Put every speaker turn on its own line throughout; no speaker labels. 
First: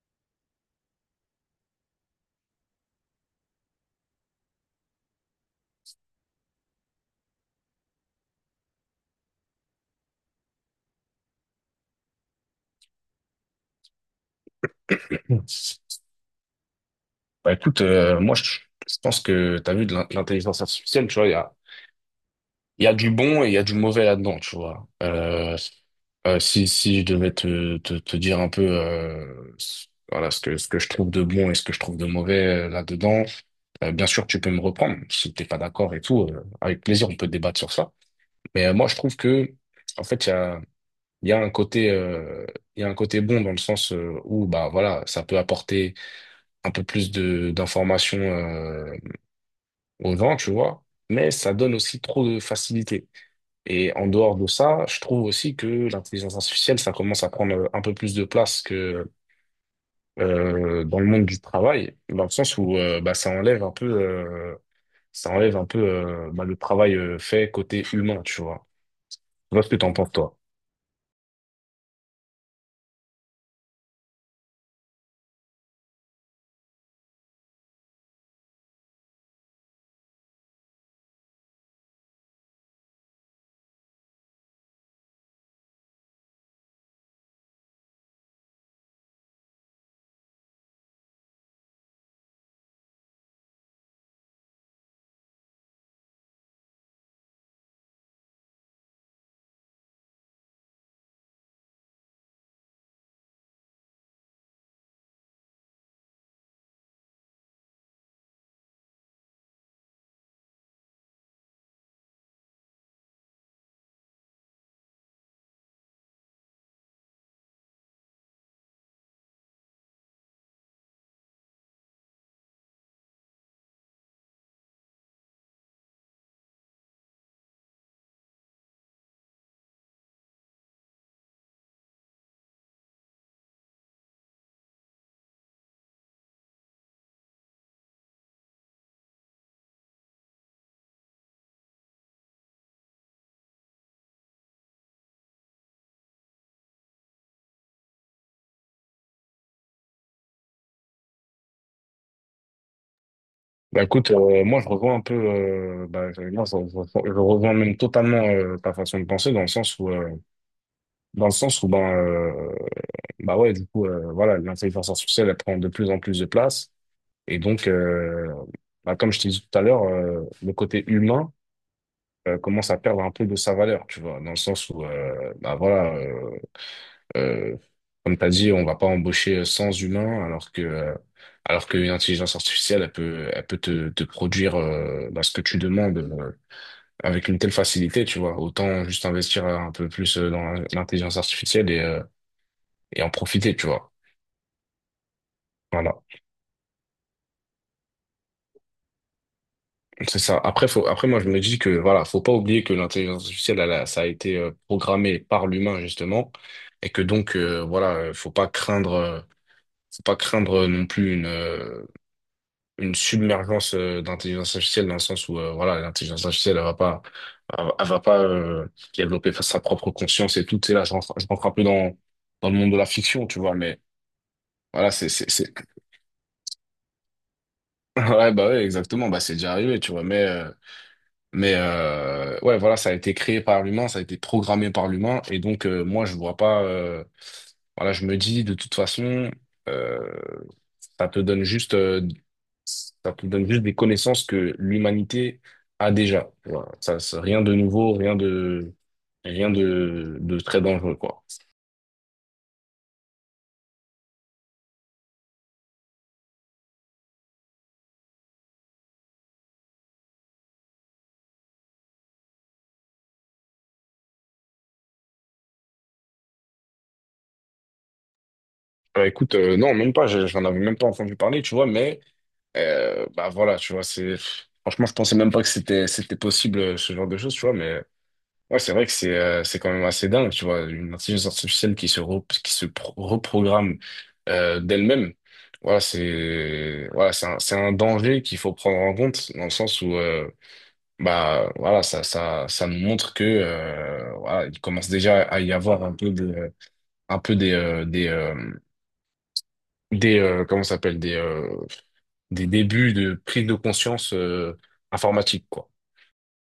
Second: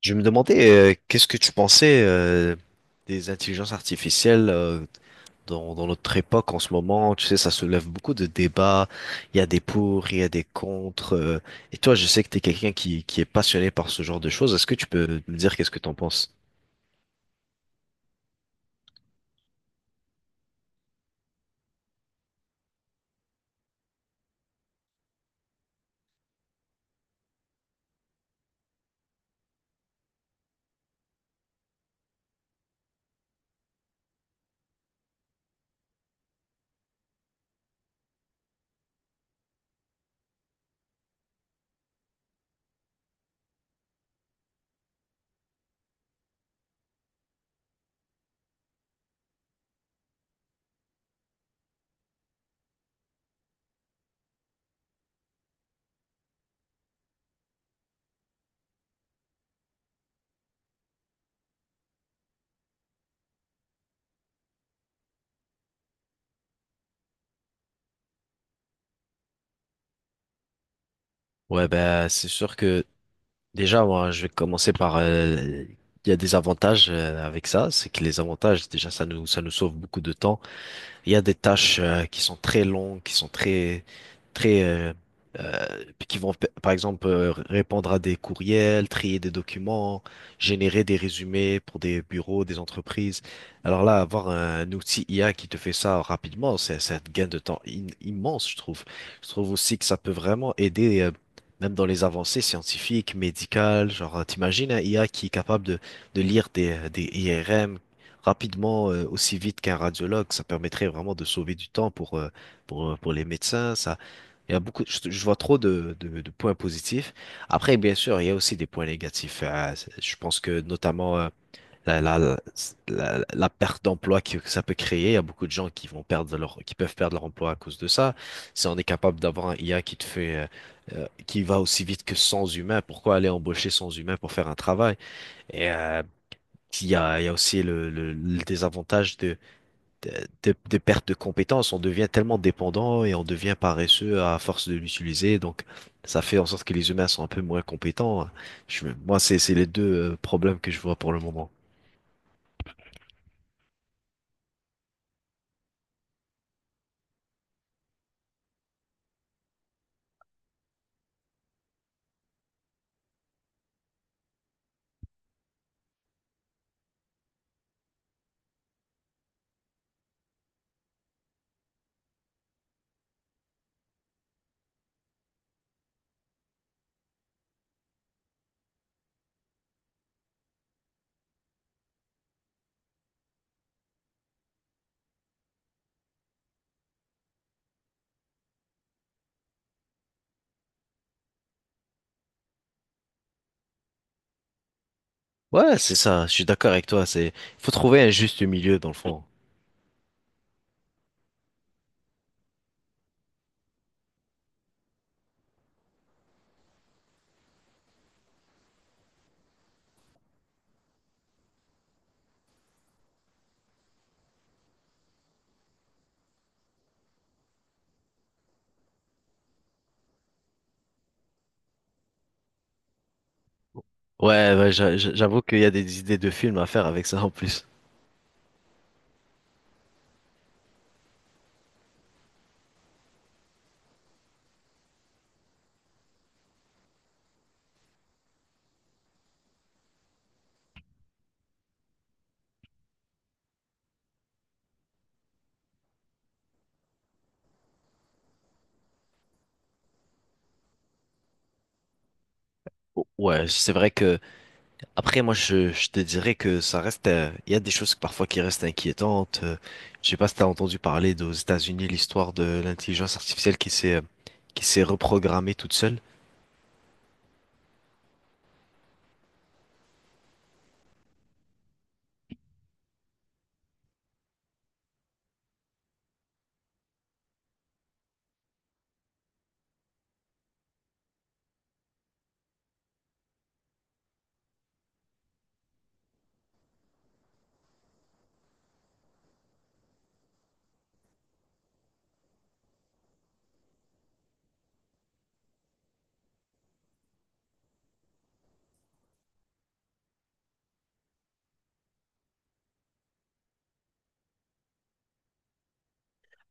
Je me demandais, qu'est-ce que tu pensais des intelligences artificielles dans notre époque en ce moment? Tu sais, ça soulève beaucoup de débats. Il y a des pour, il y a des contre. Et toi, je sais que tu es quelqu'un qui est passionné par ce genre de choses. Est-ce que tu peux me
Bah
dire qu'est-ce que tu en penses?
écoute, moi je pense que t'as vu l'intelligence artificielle, tu vois, il y a du bon et il y a du mauvais là-dedans, tu vois. Si je devais te dire un peu voilà, ce que je trouve de bon et ce que je trouve de mauvais là-dedans. Bien sûr tu peux me reprendre si t'es pas d'accord et tout, avec plaisir on peut débattre sur ça. Mais moi je trouve que en fait il y a un côté il y a un côté bon dans le sens où bah voilà ça peut apporter un peu plus de d'informations, on vend, tu vois, mais ça donne aussi trop de facilité. Et en dehors de ça, je trouve aussi que l'intelligence artificielle, ça commence à prendre un peu plus de place que dans le monde du travail, dans le sens où bah, ça enlève un peu bah, le travail fait côté humain, tu vois. Je vois ce que t'en penses, toi.
Ouais, ben, c'est sûr que déjà, moi, je vais commencer par... il y a des avantages avec ça. C'est que les avantages, déjà, ça nous sauve beaucoup de temps. Il y a des tâches qui sont très longues, qui sont très, euh, euh, par exemple répondre à des courriels, trier des documents, générer des résumés pour des bureaux, des entreprises. Alors là, avoir un outil IA qui te fait ça rapidement, c'est un gain de temps immense, je trouve. Je trouve aussi que ça peut vraiment aider. Même dans les avancées scientifiques, médicales, genre, t'imagines un IA qui est capable de lire des IRM, rapidement, aussi vite qu'un radiologue. Ça permettrait vraiment de sauver du temps pour les médecins. Il y a beaucoup, je vois trop de points positifs. Après, bien sûr, il y a aussi des points négatifs. Je pense que notamment la, la, la perte d'emploi que ça peut créer. Il y a beaucoup de gens qui peuvent perdre leur emploi à cause de ça. Si on est capable d'avoir un IA qui te fait qui va aussi vite que sans humain, pourquoi aller embaucher sans humain pour faire un travail? Et il y a aussi le désavantage de, de perte de compétences. On devient tellement dépendant et on devient paresseux à force de l'utiliser. Donc, ça fait en sorte que les humains sont un peu moins compétents. C'est les deux problèmes que je vois pour le moment.
Bah écoute, moi je revois un peu, bah, je, moi, je revois même totalement ta façon de penser dans le sens où dans le sens où ben euh, bah ouais du coup voilà l'intelligence artificielle elle prend de plus en plus de place et donc bah, comme je t'ai dit tout à l'heure le côté humain commence à perdre un peu de sa valeur tu vois dans le sens où bah voilà euh, comme t'as dit on va pas embaucher sans humain alors qu'une intelligence artificielle elle peut te produire bah, ce que tu demandes avec une telle facilité tu vois autant juste investir un peu plus dans l'intelligence artificielle et en profiter, tu vois.
Ouais,
Voilà,
c'est ça. Je suis d'accord avec toi. C'est, faut trouver un juste milieu dans le fond.
c'est ça. Après, moi, je me dis que, voilà, faut pas oublier que l'intelligence artificielle, ça a été programmé par l'humain, justement, et que donc, voilà, faut pas craindre non plus une submergence d'intelligence artificielle dans le sens où, voilà, l'intelligence artificielle, elle va pas développer sa propre conscience et tout. Tu sais, là, je rentre un peu dans le monde de la fiction, tu vois, mais
Ouais, ouais,
voilà,
j'avoue qu'il y a des idées de films à faire avec ça en plus.
ouais, bah ouais, exactement, bah c'est déjà arrivé, tu vois, mais ouais, voilà, ça a été créé par l'humain, ça a été programmé par l'humain. Et donc, moi, je vois pas. Voilà, je me dis, de toute façon, euh, ça te donne juste, euh, ça te donne juste des connaissances que l'humanité a déjà. Voilà. Ça, c'est rien de nouveau, rien de très dangereux, quoi.
Ouais, c'est vrai que après, moi, je te dirais que ça reste, il y a des choses parfois qui restent inquiétantes. Je sais pas si t'as entendu parler d'aux États-Unis l'histoire de l'intelligence artificielle qui s'est reprogrammée toute seule.
Bah, écoute, non, même pas, j'en avais même pas entendu parler, tu vois, mais bah voilà, tu vois, c'est. Franchement, je pensais même pas que c'était possible ce genre de choses, tu vois, mais ouais, c'est vrai que c'est quand même assez dingue, tu vois, une intelligence artificielle qui se re- qui se pro- reprogramme d'elle-même. Voilà, c'est voilà, c'est un danger qu'il faut prendre en compte dans le sens où bah voilà, ça nous montre que voilà, il commence déjà à y avoir un peu des comment ça s'appelle des débuts de prise de conscience informatique quoi.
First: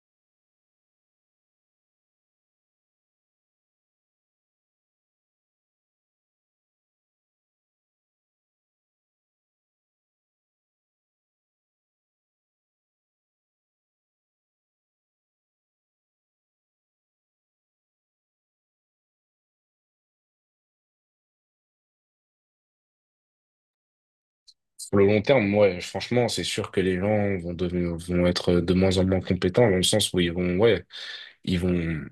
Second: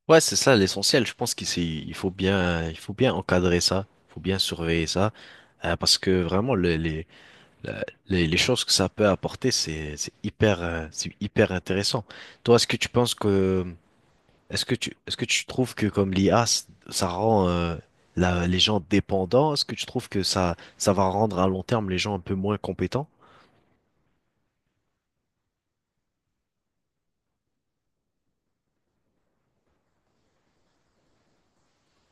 Ouais, c'est ça l'essentiel. Je pense il faut bien encadrer ça, il faut bien surveiller ça, parce que vraiment les choses que ça peut apporter, c'est hyper intéressant. Toi, est-ce que tu penses que est-ce que est-ce que tu trouves que comme l'IA, ça rend les gens dépendants? Est-ce que tu trouves que ça va rendre à long terme les gens un peu moins compétents?
Sur le long terme, ouais, franchement, c'est sûr que les gens vont être de moins en moins compétents dans le sens où ils vont, ouais, ils vont,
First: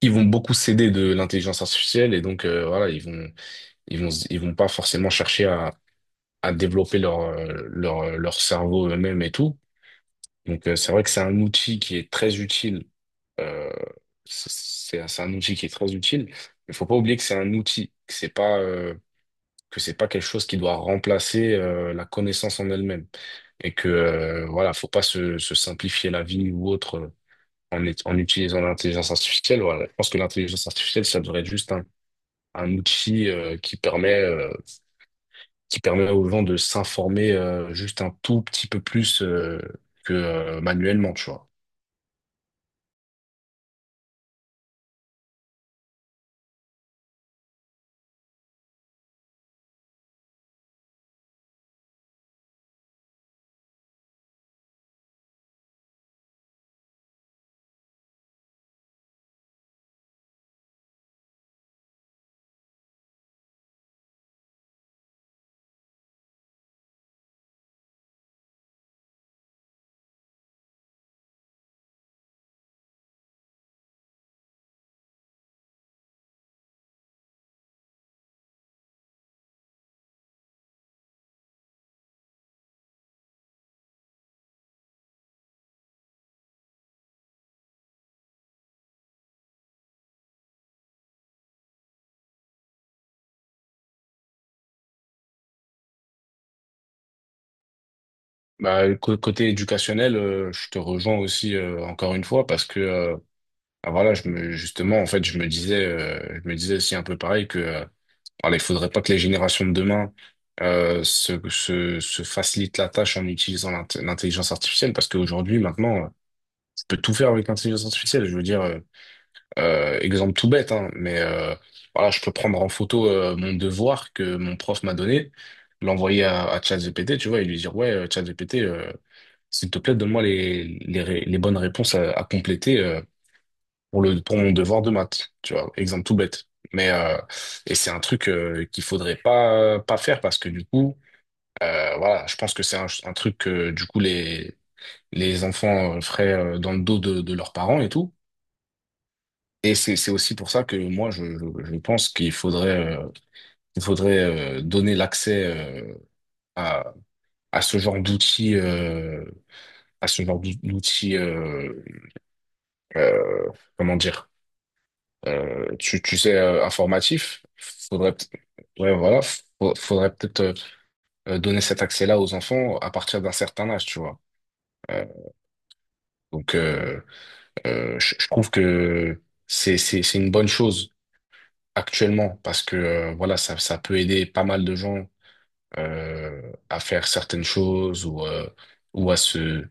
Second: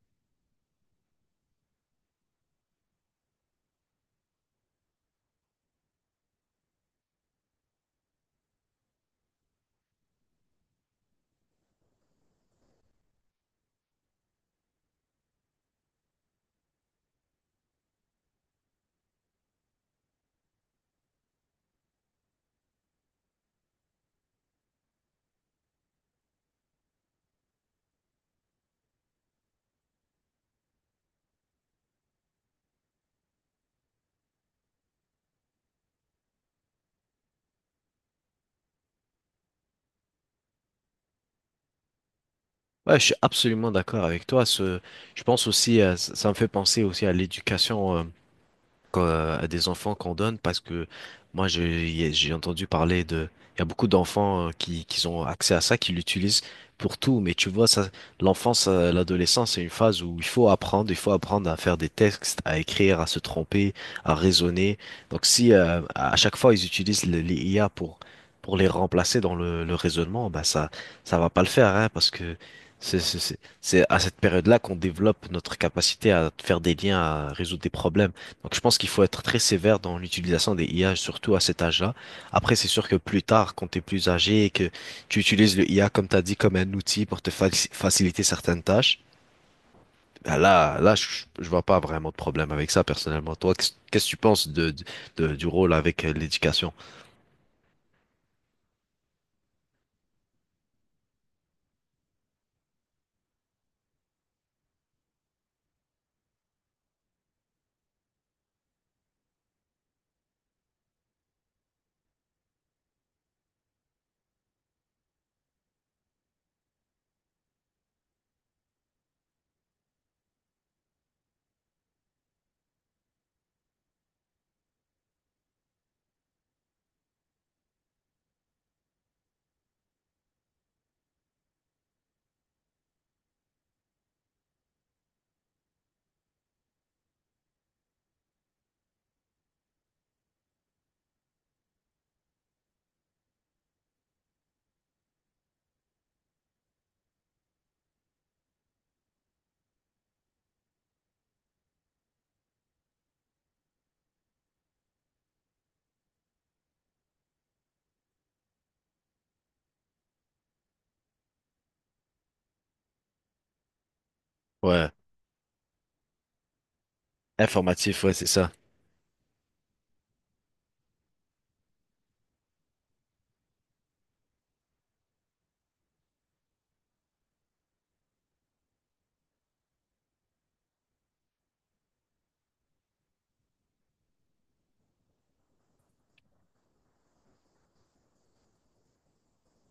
ils vont beaucoup s'aider de l'intelligence artificielle et donc, voilà, ils vont pas forcément chercher à développer leur cerveau eux-mêmes et tout. Donc, c'est vrai que c'est un outil qui est très utile, euh, c'est, c'est un outil qui est très utile. Il faut pas oublier que c'est un outil, que c'est pas quelque chose qui doit remplacer la connaissance en elle-même et que voilà, faut pas se simplifier la vie ou autre en, en utilisant l'intelligence artificielle. Voilà, je pense que l'intelligence artificielle, ça devrait être juste un outil qui permet aux gens de s'informer juste un tout petit peu plus que manuellement, tu vois.
Ouais, je suis absolument d'accord avec toi. Je pense aussi, ça me fait penser aussi à l'éducation. À des enfants qu'on donne parce que moi j'ai entendu parler de il y a beaucoup d'enfants qui ont accès à ça qui l'utilisent pour tout, mais tu vois, ça l'enfance, l'adolescence, c'est une phase où il faut apprendre, il faut apprendre à faire des textes, à écrire, à se tromper, à raisonner. Donc si à chaque fois ils utilisent les IA pour les remplacer dans le raisonnement, bah ça va pas le faire, hein, parce que c'est à cette période-là qu'on développe notre capacité à faire des liens, à résoudre des problèmes. Donc, je pense qu'il faut être très sévère dans l'utilisation des IA, surtout à cet âge-là. Après, c'est sûr que plus tard, quand tu es plus âgé et que tu utilises le IA, comme tu as dit, comme un outil pour faciliter certaines tâches, là, je vois pas vraiment de problème avec ça, personnellement. Toi, qu'est-ce que tu penses du rôle avec l'éducation?
Bah, côté éducationnel, je te rejoins aussi encore une fois parce que ah, voilà, justement, en fait, je me disais aussi un peu pareil que alors, il faudrait pas que les générations de demain se facilitent la tâche en utilisant l'intelligence artificielle, parce qu'aujourd'hui, maintenant, je peux tout faire avec l'intelligence artificielle. Je veux dire, exemple tout bête, hein, mais voilà, je peux prendre en photo mon devoir que mon prof m'a donné, l'envoyer à ChatGPT, tu vois, et lui dire, ouais, ChatGPT, s'il te plaît, donne-moi les bonnes réponses à compléter. Pour mon devoir de maths, tu vois, exemple tout bête. Mais et c'est un truc qu'il faudrait pas faire parce que du coup, voilà, je pense que c'est un truc que du coup les enfants feraient dans le dos de leurs parents et tout. Et c'est aussi pour ça que moi je pense qu'il faudrait il faudrait donner l'accès à à ce genre d'outils à ce genre d'outils euh, euh, comment dire.
Ouais,
Tu sais, informatif,
informatif, ouais, c'est ça.
ouais, voilà, faudrait peut-être donner cet accès-là aux enfants à partir d'un certain âge, tu vois. Euh, donc, je trouve que c'est une bonne chose actuellement parce que, voilà, ça peut aider pas mal de gens à faire certaines choses ou, ou à se,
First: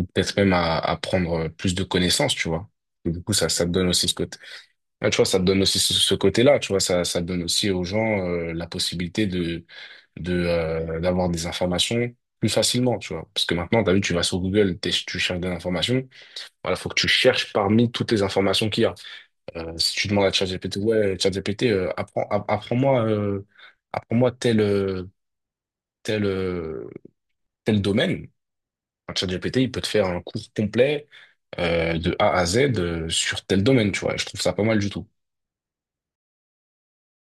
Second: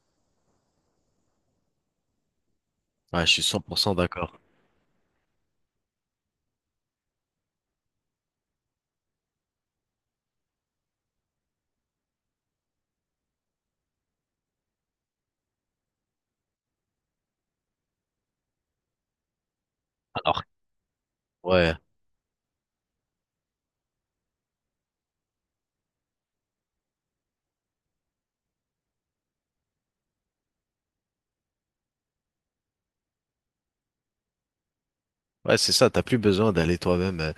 ou peut-être même à prendre plus de connaissances, tu vois. Et du
Ouais,
coup,
je suis cent
ça te
pour
donne
cent
aussi ce côté.
d'accord.
Ah, tu vois, ça te donne aussi ce côté-là, tu vois, ça donne aussi aux gens la possibilité de, d'avoir des informations plus facilement, tu vois. Parce que maintenant, tu as vu, tu vas sur Google, tu cherches des informations, voilà, faut que tu cherches parmi toutes les informations qu'il y a. Si tu demandes à
Alors,
ChatGPT, ouais, ChatGPT,
ouais.
apprends-moi apprends-moi tel, euh, tel, euh, tel, domaine. Un ChatGPT, il peut te faire un cours complet de A à Z sur tel domaine, tu vois. Et je trouve ça pas mal du tout.
Ouais, c'est ça, t'as plus besoin d'aller toi-même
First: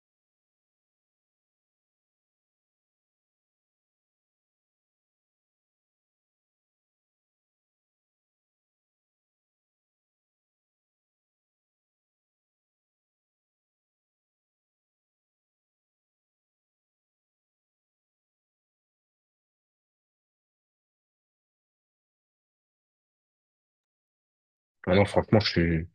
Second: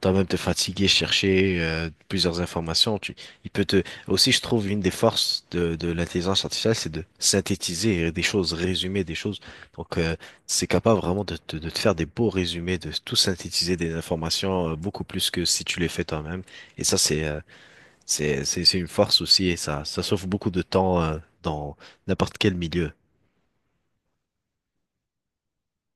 toi-même te fatiguer, chercher plusieurs informations. Il peut te aussi, je trouve, une des forces de l'intelligence artificielle, c'est de synthétiser des choses, résumer des choses. Donc, c'est capable vraiment de te faire des beaux résumés, de tout synthétiser des informations beaucoup plus que si tu les fais toi-même. Et ça, c'est c'est une force aussi, et ça sauve beaucoup de temps dans n'importe quel milieu.
Maintenant, franchement, je suis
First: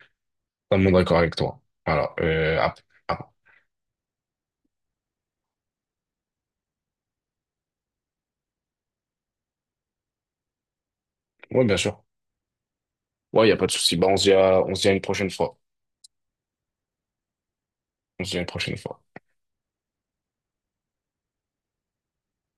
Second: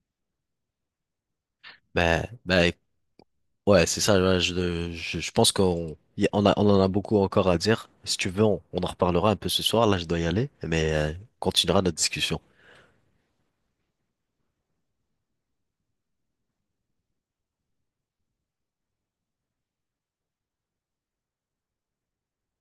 totalement d'accord avec toi. Alors,
Ben, ben,
ap-
Ouais, c'est ça. Ouais, je pense qu'on y on en a beaucoup encore à dire. Si tu veux, on en reparlera un peu ce soir. Là, je dois y aller, mais on
ouais, bien
continuera notre
sûr.
discussion.
Ouais, il n'y a pas de souci. Bah, on se dit à une prochaine fois. On se dit à une prochaine fois.